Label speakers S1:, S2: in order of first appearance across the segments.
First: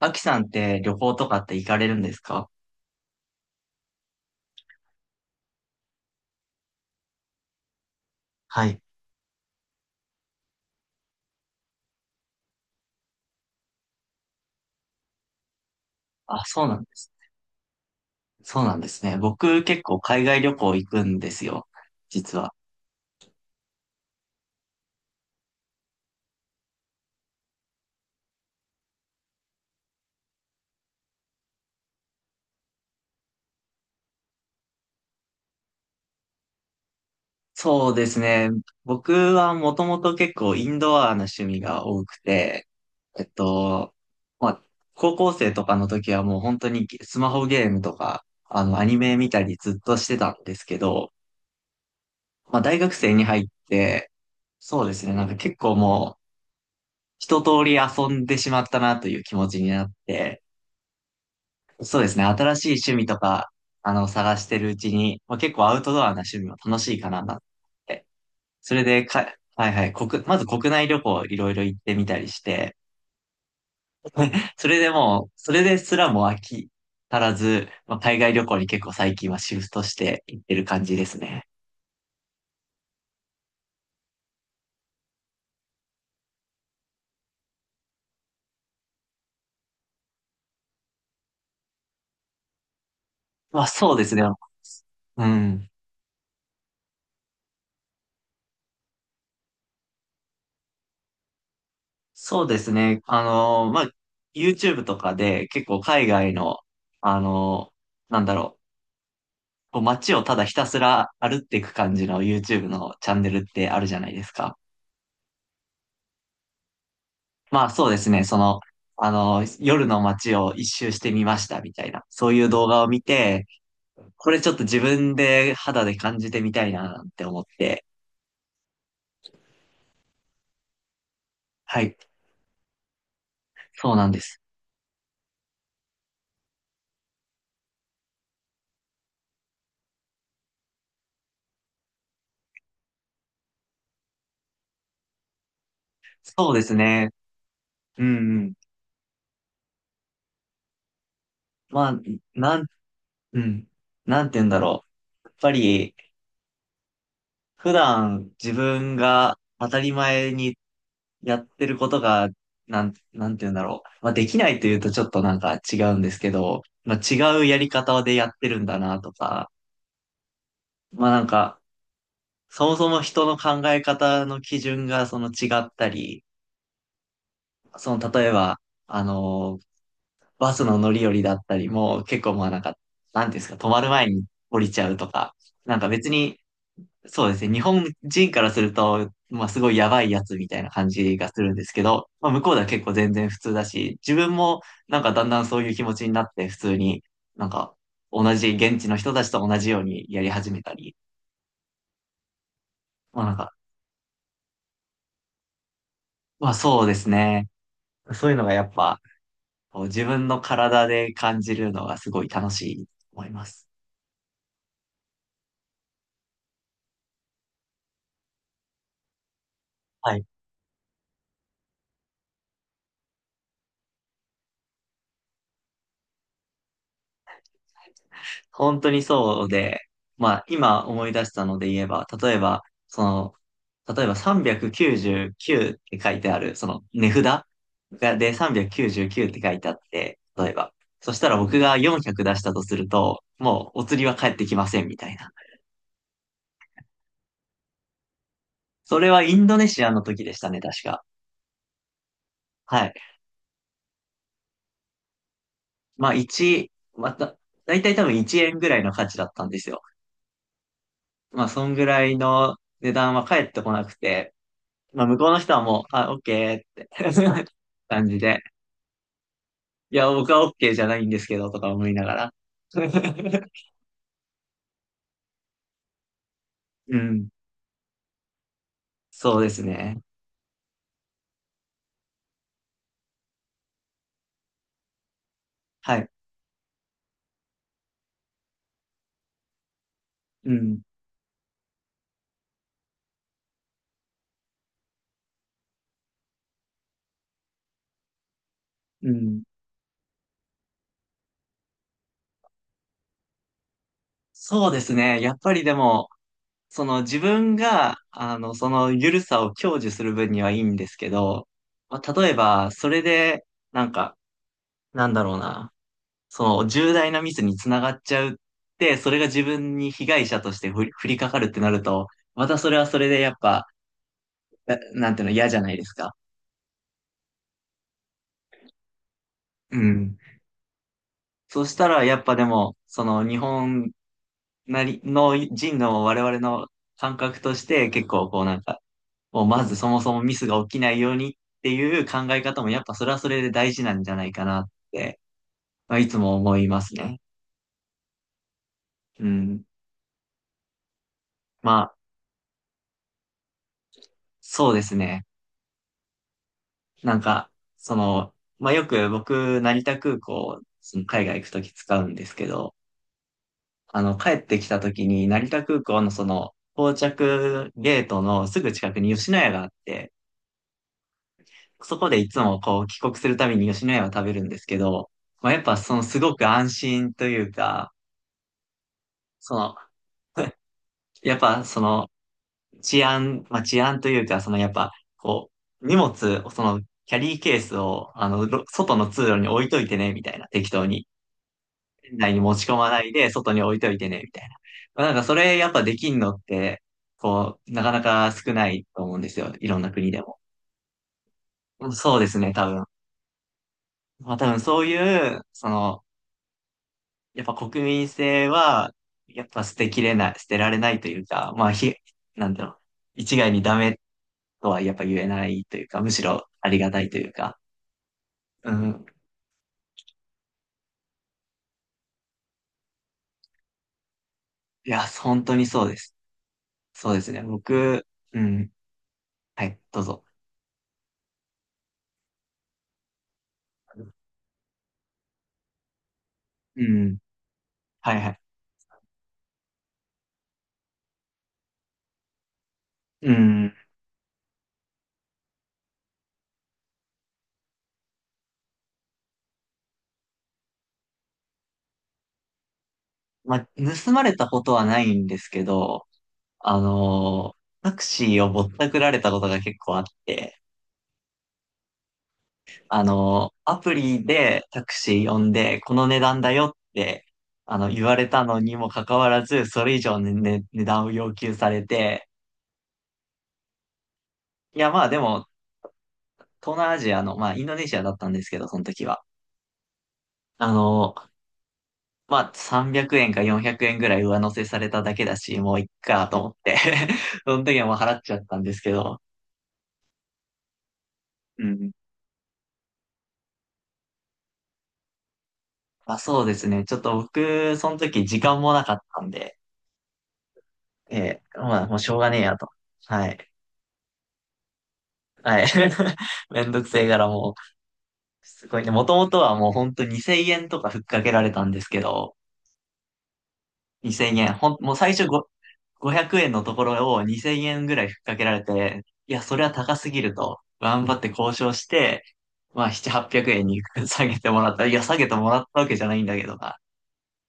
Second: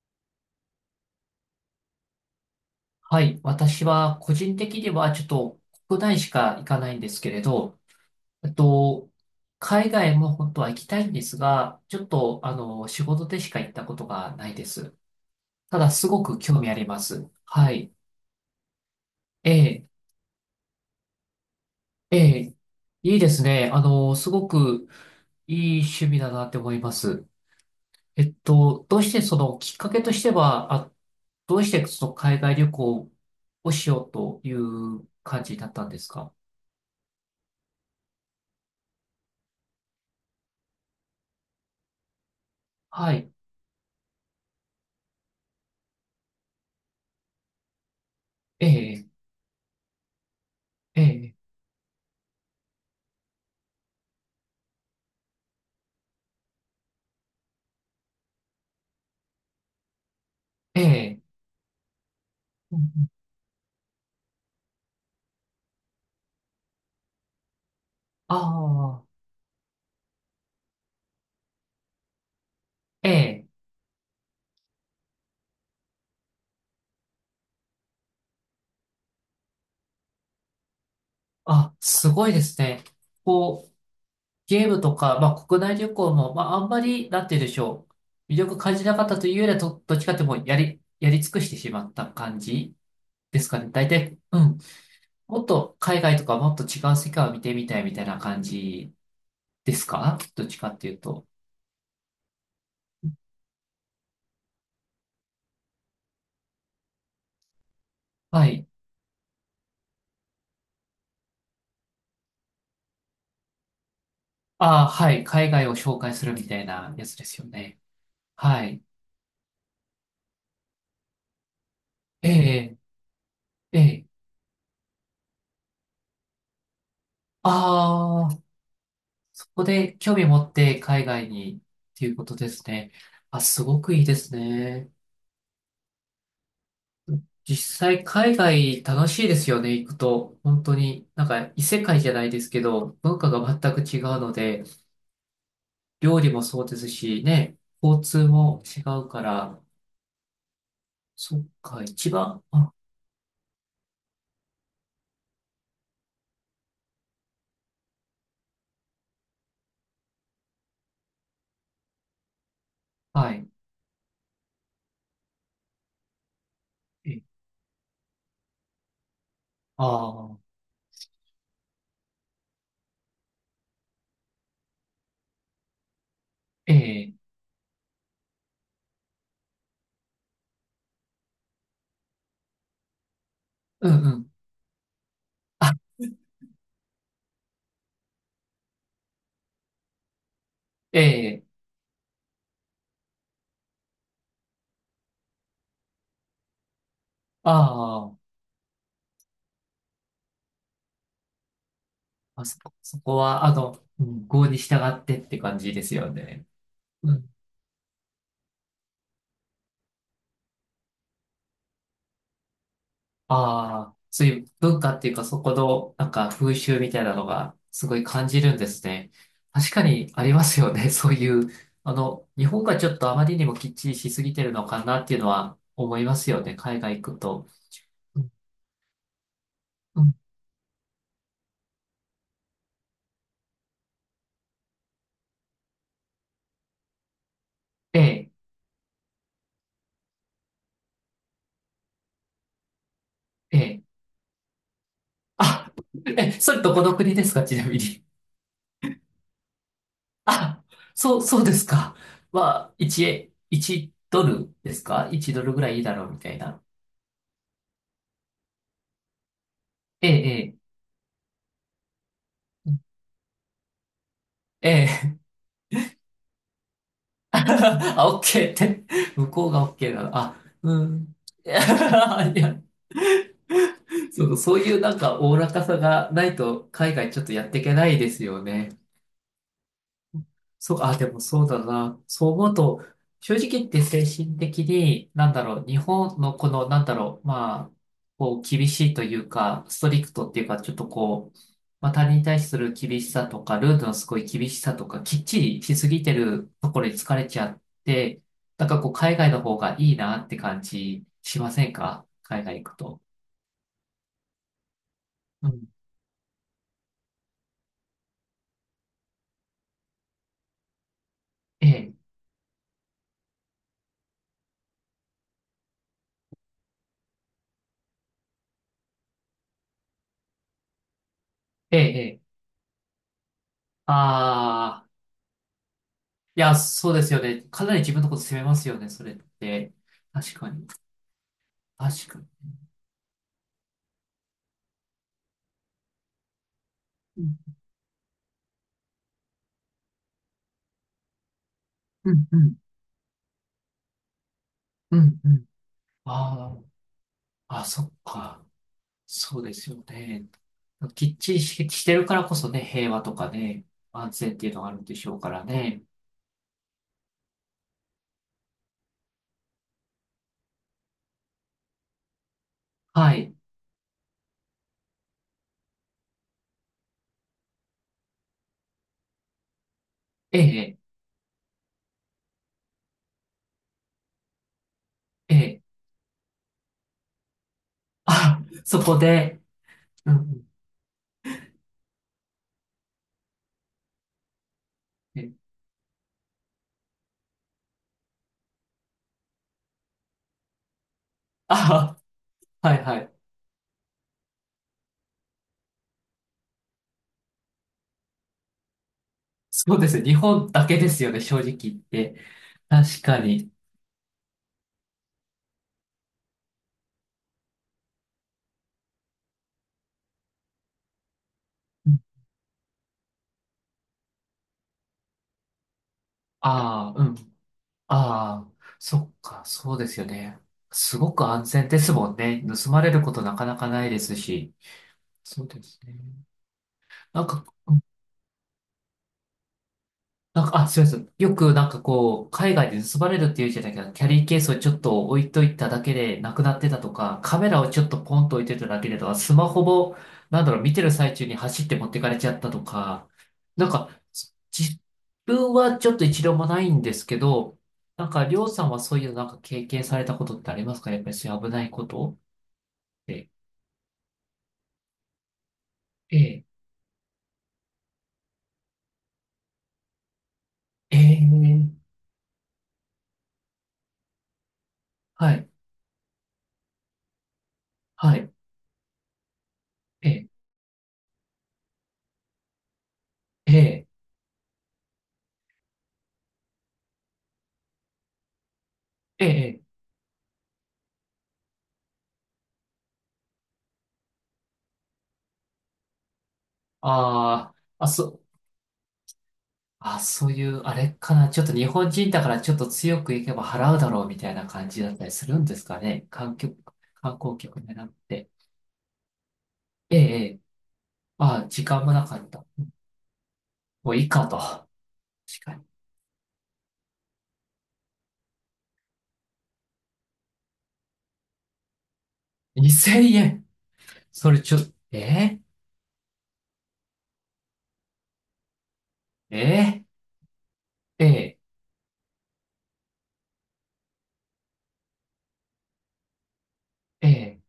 S1: アキさんって旅行とかって行かれるんですか？
S2: はい。私は個人的にはちょっと国内しか行かないんですけれど、えっ
S1: はい。
S2: と、海外も本当は行きたいんですが、ちょっと仕事でしか行ったことがないです。ただ、すごく
S1: あ、
S2: 興
S1: そう
S2: 味あ
S1: なん
S2: り
S1: で
S2: ま
S1: す。
S2: す。はい。
S1: そうなんですね。
S2: え
S1: 僕結
S2: え、
S1: 構海外旅行行くんですよ、
S2: え
S1: 実は。
S2: え、いいですね。すごくいい趣味だなって思います。えっと、どうしてそのきっかけとしては、あ、どうしてその海外旅行をしようという感じだったんですか？
S1: そうですね。僕はもともと結構インドアな趣味が多くて、
S2: は
S1: えっ
S2: い。
S1: と、まあ、高校生とかの時はもう本当にスマホゲームとか、アニ
S2: ええ
S1: メ見たりずっとしてたんですけ
S2: え
S1: ど、
S2: え、
S1: まあ、大学生に入って、そうですね。なんか結構もう一通り遊んでしまったなという気持ちになって、
S2: ええ、
S1: そうですね。新しい趣味とか、探してるうちに、まあ、結構アウトドアな趣味も楽しいかななって。それ
S2: ああ
S1: でか、はいはい、まず国内旅行いろいろ行ってみたりして、
S2: ー、ええ、
S1: それでもう、それですらも飽き足らず、まあ、海外旅行に結構最近はシフトして行ってる感じですね。
S2: あ、すごいですね。こう、ゲームとか、まあ、国内旅行も、まあ、あんまり、なんて言うんでしょう。魅力感じなかったというよりは、どっちかってもうやり尽くしてしまった感じですか
S1: まあ
S2: ね。大
S1: そうです
S2: 体、
S1: ね。
S2: うん。
S1: う
S2: もっ
S1: ん。
S2: と海外とかもっと違う世界を見てみたいみたいな感じですか、どっちかっていうと？
S1: そうですね。まあ、YouTube とかで結構海外の、あの、なんだ
S2: は
S1: ろ
S2: い。
S1: う、こう街をただひたすら歩っていく感じの YouTube のチャンネルってあるじゃないですか。
S2: ああ、はい。海外を紹介するみたいなやつですよ
S1: まあ
S2: ね。
S1: そうですね、
S2: はい。
S1: 夜の街を一周してみましたみたいな、
S2: え
S1: そういう動
S2: え、
S1: 画を見て、
S2: ええ。
S1: これちょっと自分で肌で感じてみたいななんて思って、
S2: ああ。ここで興味持って海外にっ
S1: はい、
S2: ていうことですね。あ、すご
S1: そ
S2: く
S1: う
S2: いい
S1: なん
S2: で
S1: で
S2: す
S1: す。
S2: ね。実際海外楽しいですよね、行くと。本当に、なんか異世界じゃないですけど、文化が全く違うので、料理も
S1: そうで
S2: そう
S1: す
S2: です
S1: ね、
S2: し、ね、
S1: う
S2: 交
S1: ん
S2: 通
S1: うん。
S2: も違うから、そっか、
S1: まあ、
S2: 一番、
S1: なん、
S2: あ、
S1: うん、なんて言うんだろう。やっぱり、普段自分が当たり前にやってることが、な
S2: は
S1: んて
S2: い、
S1: 言うんだろう。まあ、できないというとちょっとなんか違うんですけど、まあ、
S2: え、
S1: 違うやり方でやってるんだなとか、
S2: ああ、
S1: まあなんか、そもそも人の考え方の基準がその違ったり、
S2: ええ、
S1: その例えば、あの、バスの乗り降りだったりも結構まあなんか、なんていうんですか、止まる
S2: うん
S1: 前
S2: う
S1: に
S2: ん、
S1: 降りちゃうとか、
S2: あ、
S1: なんか別にそうですね。日本人からすると、まあすごいやばいやつみたいな感
S2: え
S1: じがす
S2: え、
S1: るんですけど、まあ向こうでは結構全然普通だし、自分もなんかだんだんそういう気持ちになって普通になんか
S2: ああ、
S1: 同じ現地の人たちと同じようにやり始めたり、
S2: そこ
S1: まあなん
S2: は、
S1: か、
S2: うん、郷に従ってって感じですよね。
S1: まあそうです
S2: うん、
S1: ね。そういうのがやっぱこう自分の体で感じるのがすごい楽しいと思います。
S2: ああ、そういう文化っていうか、そこの、なんか風習みたいなのが、すごい感じるんですね。確かに
S1: は
S2: あ
S1: い、
S2: りますよね。そういう、日本がちょっとあまりにもきっちりしすぎてるのかなっていうのは思いますよね。海外行くと。うん
S1: 本当にそうで、
S2: うん、
S1: まあ今思い出したので言えば、例えば、その、399って書いてある、その値札
S2: え
S1: が
S2: え、
S1: で399って書いてあって、例えば。そしたら僕が400出したとすると、
S2: え
S1: もう
S2: え。
S1: お釣りは返ってきませんみたいな。
S2: あ、え、それどこの国ですか、ちなみに？
S1: それはインドネシアの時でしたね、
S2: あ、
S1: 確か。
S2: そう、そうですか。まあ、
S1: はい。
S2: 1ドルですか？ 1 ドルぐらいいいだろ
S1: ま
S2: う
S1: あ
S2: みたいな。
S1: 1、また、だいたい多分1円ぐらいの価値だったんですよ。
S2: ええ、
S1: まあそんぐらいの値段は返ってこなくて、
S2: ええ、え
S1: まあ、向
S2: え。
S1: こうの人はもう、あ、オッケーって 感
S2: あ、
S1: じ
S2: オッ
S1: で。
S2: ケーって。向こうがオッケー
S1: い
S2: な
S1: や、
S2: の。
S1: 僕
S2: あ、
S1: はオッケーじ
S2: う
S1: ゃないん
S2: ん。
S1: ですけ
S2: い
S1: ど、とか思いなが
S2: や、
S1: ら。
S2: いや、 そう、そういうなんかおおらかさがないと海
S1: う
S2: 外ちょっ
S1: ん。
S2: とやっていけないですよね。
S1: そうですね。
S2: そう、あ、でもそうだな。そう思うと、正直言って精神的に、なんだろう、日
S1: はい。
S2: 本のこの、なんだろう、まあ、こう、厳しいというか、ストリクトっていう
S1: う
S2: か、ちょっ
S1: ん。
S2: とこう、まあ、他人に対する厳しさとか、ルールのすごい厳しさとか、きっちりしすぎてるところに疲れちゃって、なんかこう、
S1: う
S2: 海外
S1: ん。
S2: の方がいいなって感じしませんか、海外行くと？
S1: そうですね。やっ
S2: う
S1: ぱり
S2: ん。
S1: でも、その自分が、その緩さを享受する分にはいいんですけど、
S2: ええ、
S1: まあ、例えば、それで、なんか、なんだろうな、その重大なミスにつながっちゃうって、それが自分に被害者として降りかかるってな
S2: ええ、
S1: る
S2: え
S1: と、
S2: え。
S1: またそれはそれでやっぱ、
S2: ああ。
S1: なんていうの、嫌じゃないですか。
S2: いや、そうですよね。かなり自分のこと責めますよね、それって。
S1: うん。
S2: 確かに。
S1: そしたら、
S2: 確
S1: や
S2: か
S1: っぱで
S2: に。
S1: も、その日本なりの人の我々の感
S2: うん、
S1: 覚として結構こうなんか、もうまずそもそもミスが起きないようにっていう
S2: うん、
S1: 考
S2: う
S1: え
S2: ん、
S1: 方もやっぱそれはそれで大事なんじゃないかなっ
S2: う
S1: て、
S2: ん。うん、
S1: まあ、いつも
S2: あ
S1: 思いますね。
S2: あ、あ、そっか。
S1: う
S2: そうで
S1: ん。
S2: すよね。きっちりし、
S1: ま
S2: して
S1: あ、
S2: るからこそね、平和とかね、安全っていうのが
S1: そ
S2: あ
S1: う
S2: る
S1: で
S2: ん
S1: す
S2: でしょう
S1: ね。
S2: からね。
S1: なんか、その、まあよく僕、成田空港、その海外行くとき使うんですけど、
S2: はい。
S1: 帰ってきた時に、成田空港のその、到着ゲートのすぐ近くに吉野家があって、
S2: ええ、
S1: そこでいつもこう、帰国するたびに吉野家を食べるんですけど、
S2: え
S1: まあ、やっ
S2: え。
S1: ぱそのすごく安心というか、
S2: あ、そこで、
S1: その、
S2: うん、うん、
S1: やっぱその、治安というか、そのやっぱ、
S2: ええ、
S1: こう、荷物、その、キャリーケースを、ろ外の通路に置いといてね、みたいな、適当に。
S2: あ、
S1: 店内に持ち
S2: は
S1: 込
S2: い、
S1: ま
S2: は
S1: ない
S2: い。
S1: で、外に置いといてね、みたいな。まあ、なんかそれやっぱできんのって、こう、なかなか少ないと思うんですよ。い
S2: そ
S1: ろ
S2: う
S1: ん
S2: で
S1: な
S2: すね。
S1: 国
S2: 日
S1: でも。
S2: 本だけですよね、正直言っ
S1: うんそ
S2: て。
S1: うですね、多分。
S2: 確かに。
S1: まあ多分そういう、やっぱ国民性は、やっぱ捨てられないというか、なんだろう。一概にダメとはやっぱ言えないというか、むしろありが
S2: ああ、
S1: た
S2: う
S1: いという
S2: ん。
S1: か。
S2: ああ、
S1: う
S2: そ
S1: ん。
S2: っか、そうですよね。すごく安全ですもんね。盗まれることなかなかないですし。
S1: いや、
S2: そ
S1: 本
S2: う
S1: 当
S2: で
S1: に
S2: す
S1: そう
S2: ね。
S1: です。そうで
S2: なん
S1: すね。
S2: か、
S1: 僕、うん。はい、どうぞ。
S2: なんか、あ、すいません。よくなんかこう、海外で盗まれるっていうじゃないけど、キャリーケースをちょっと置いといただけでなくなってた
S1: う
S2: と
S1: ん。
S2: か、カメラをちょっと
S1: は
S2: ポ
S1: いは
S2: ンと
S1: い。
S2: 置いてただけでとか、スマホも、なんだろう、見てる最中に走って持ってかれちゃったとか、
S1: う
S2: なん
S1: ん。
S2: か、自分はちょっと一度もないんですけど、なんか、りょうさんはそういうなんか経験されたことってありますか、やっぱりそういう危ないことって？
S1: まあ、盗まれたことはないんですけど、
S2: ええ、
S1: あのータクシーをぼったくられたことが結構あって、
S2: ええ、
S1: あのーアプリでタクシー
S2: は
S1: 呼
S2: い、
S1: んで、この値段だよって、言わ
S2: は
S1: れ
S2: い、
S1: たのにもかかわらず、それ以
S2: え
S1: 上
S2: え、
S1: の、ね、値段を要求されて、
S2: ええ、
S1: いや、まあでも、東南アジアの、まあ、インドネシアだったんですけど、その時は。
S2: ええ、
S1: あのーまあ、300円か400円ぐらい上乗せされただけだし、もういっかと思って
S2: ああ、
S1: その時は
S2: あ、
S1: もう払っちゃったんですけど、
S2: あ、そういう、あれかな。ちょっと
S1: う
S2: 日本
S1: ん
S2: 人だからちょっと強くいけば払うだろうみたいな感じだったりするんですかね。
S1: まあ、そうですね。ちょっと
S2: 観光客
S1: 僕、
S2: 狙
S1: そ
S2: っ
S1: の時
S2: て。
S1: 時間もなかったんで、
S2: ええ、ええ。
S1: え
S2: あ、
S1: ー
S2: 時
S1: ま
S2: 間
S1: あ、
S2: も
S1: もう
S2: な
S1: しょ
S2: か
S1: う
S2: っ
S1: がねえ
S2: た。
S1: やと。はい。
S2: もういいかと。確
S1: は
S2: か
S1: い。めんどくせえからもう、すごいね。もともとはもう本当2000円とかふっかけられたんですけど、
S2: に。2000円。
S1: 2000
S2: それ
S1: 円、
S2: ちょ、
S1: ほん、もう
S2: え
S1: 最初
S2: え、
S1: ご500円のところを2000円ぐらいふっかけられて、い
S2: え
S1: や、それは
S2: え、
S1: 高すぎると、頑
S2: え
S1: 張って
S2: え、
S1: 交渉して、まあ、7、800円に 下げてもらった。いや、下げてもらったわけじゃないんだけどな。
S2: ええ。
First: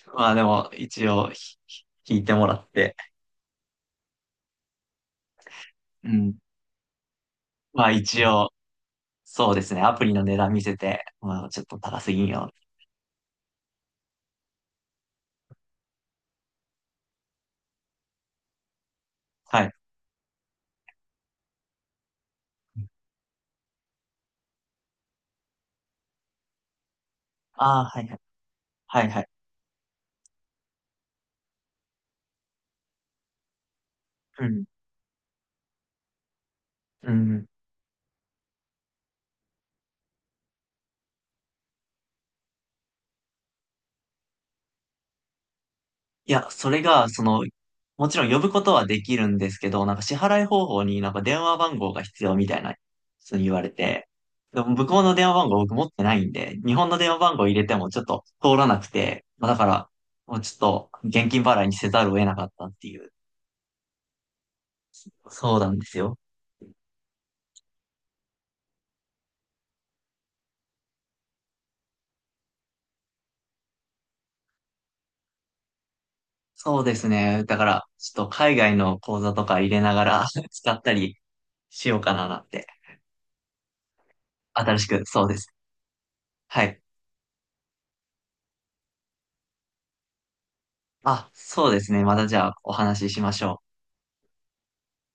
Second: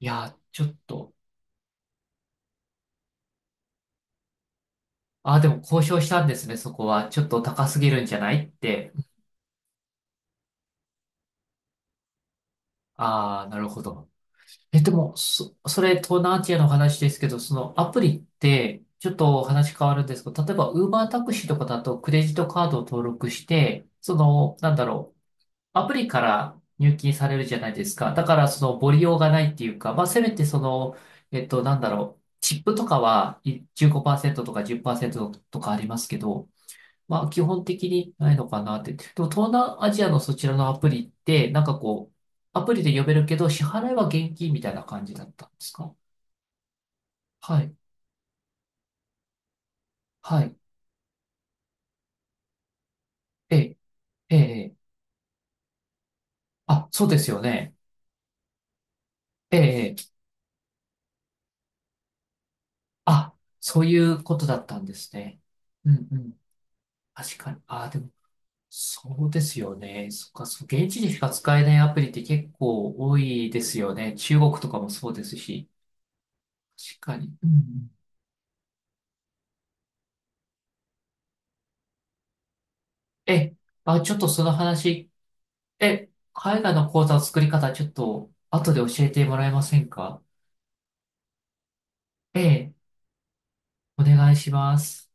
S2: い
S1: まあ、
S2: や、
S1: で
S2: ちょ
S1: も、
S2: っ
S1: 一
S2: と。
S1: 応ひ、ひ引いてもらって、
S2: あ、でも交渉
S1: う
S2: したんで
S1: ん。
S2: すね、そこは。ちょっと高す
S1: ま
S2: ぎ
S1: あ
S2: るんじゃ
S1: 一
S2: ない
S1: 応、
S2: って。
S1: そうですね。アプリの値段見せて、まあちょっと高すぎんよ。
S2: ああ、なるほど。え、でも、それ、東南アジアの話ですけど、そのアプリって、ちょっと
S1: はい。
S2: 話変わるんですけど、例えば、ウーバータクシーとかだと、クレジットカードを登録して、その、なんだろう、アプリから入金されるじゃない
S1: あ
S2: で
S1: あ、
S2: す
S1: はい
S2: か。
S1: はい。
S2: だから、その、ボリ
S1: はい
S2: 用
S1: はい。
S2: がないっていうか、まあ、せめて、その、なんだろう、チップとかは、15%
S1: う
S2: とか
S1: ん。
S2: 10%とかありますけど、
S1: う
S2: まあ、基
S1: ん。
S2: 本的にないのかなって。でも、東南アジアのそちらのアプリって、なんかこう、アプリで呼べるけど、支払いは現金みたいな感じだったんですか？
S1: いや、それが、その、
S2: はい。
S1: もちろん呼ぶことはできるんですけど、なんか支
S2: は
S1: 払い
S2: い。
S1: 方法になんか電話番号が必要みたいな、そう言
S2: え
S1: われ
S2: え、
S1: て、
S2: ええ、
S1: でも
S2: え
S1: 向
S2: え、
S1: こうの電話番号僕持ってないんで、日
S2: あ、
S1: 本の
S2: そ
S1: 電
S2: う
S1: 話
S2: です
S1: 番
S2: よ
S1: 号入れ
S2: ね。
S1: てもちょっと通らなくて、まあだ
S2: え
S1: から、
S2: え、ええ、
S1: もうちょっと現金払いにせざるを得なかったっていう、
S2: あ、そういうことだったんですね。
S1: そうなんで
S2: う
S1: す
S2: ん、う
S1: よ。
S2: ん。確かに。あ、でも、そうですよね。そっか、そう、現地でしか使えないアプリって結構多いですよね。中国とかもそうですし。
S1: そうで
S2: 確
S1: す
S2: かに。
S1: ね。
S2: うん
S1: だ
S2: う
S1: から、
S2: ん。
S1: ちょっと海外の講座とか入れながら 使ったりしようかななって。
S2: えちょっとその
S1: 新しく、
S2: 話
S1: そうです。
S2: え、海
S1: は
S2: 外
S1: い。
S2: の講座の作り方、ちょっと後で教えてもらえませんか？
S1: あ、そうですね。またじ
S2: え
S1: ゃあお
S2: え、
S1: 話ししましょう。
S2: お願いします。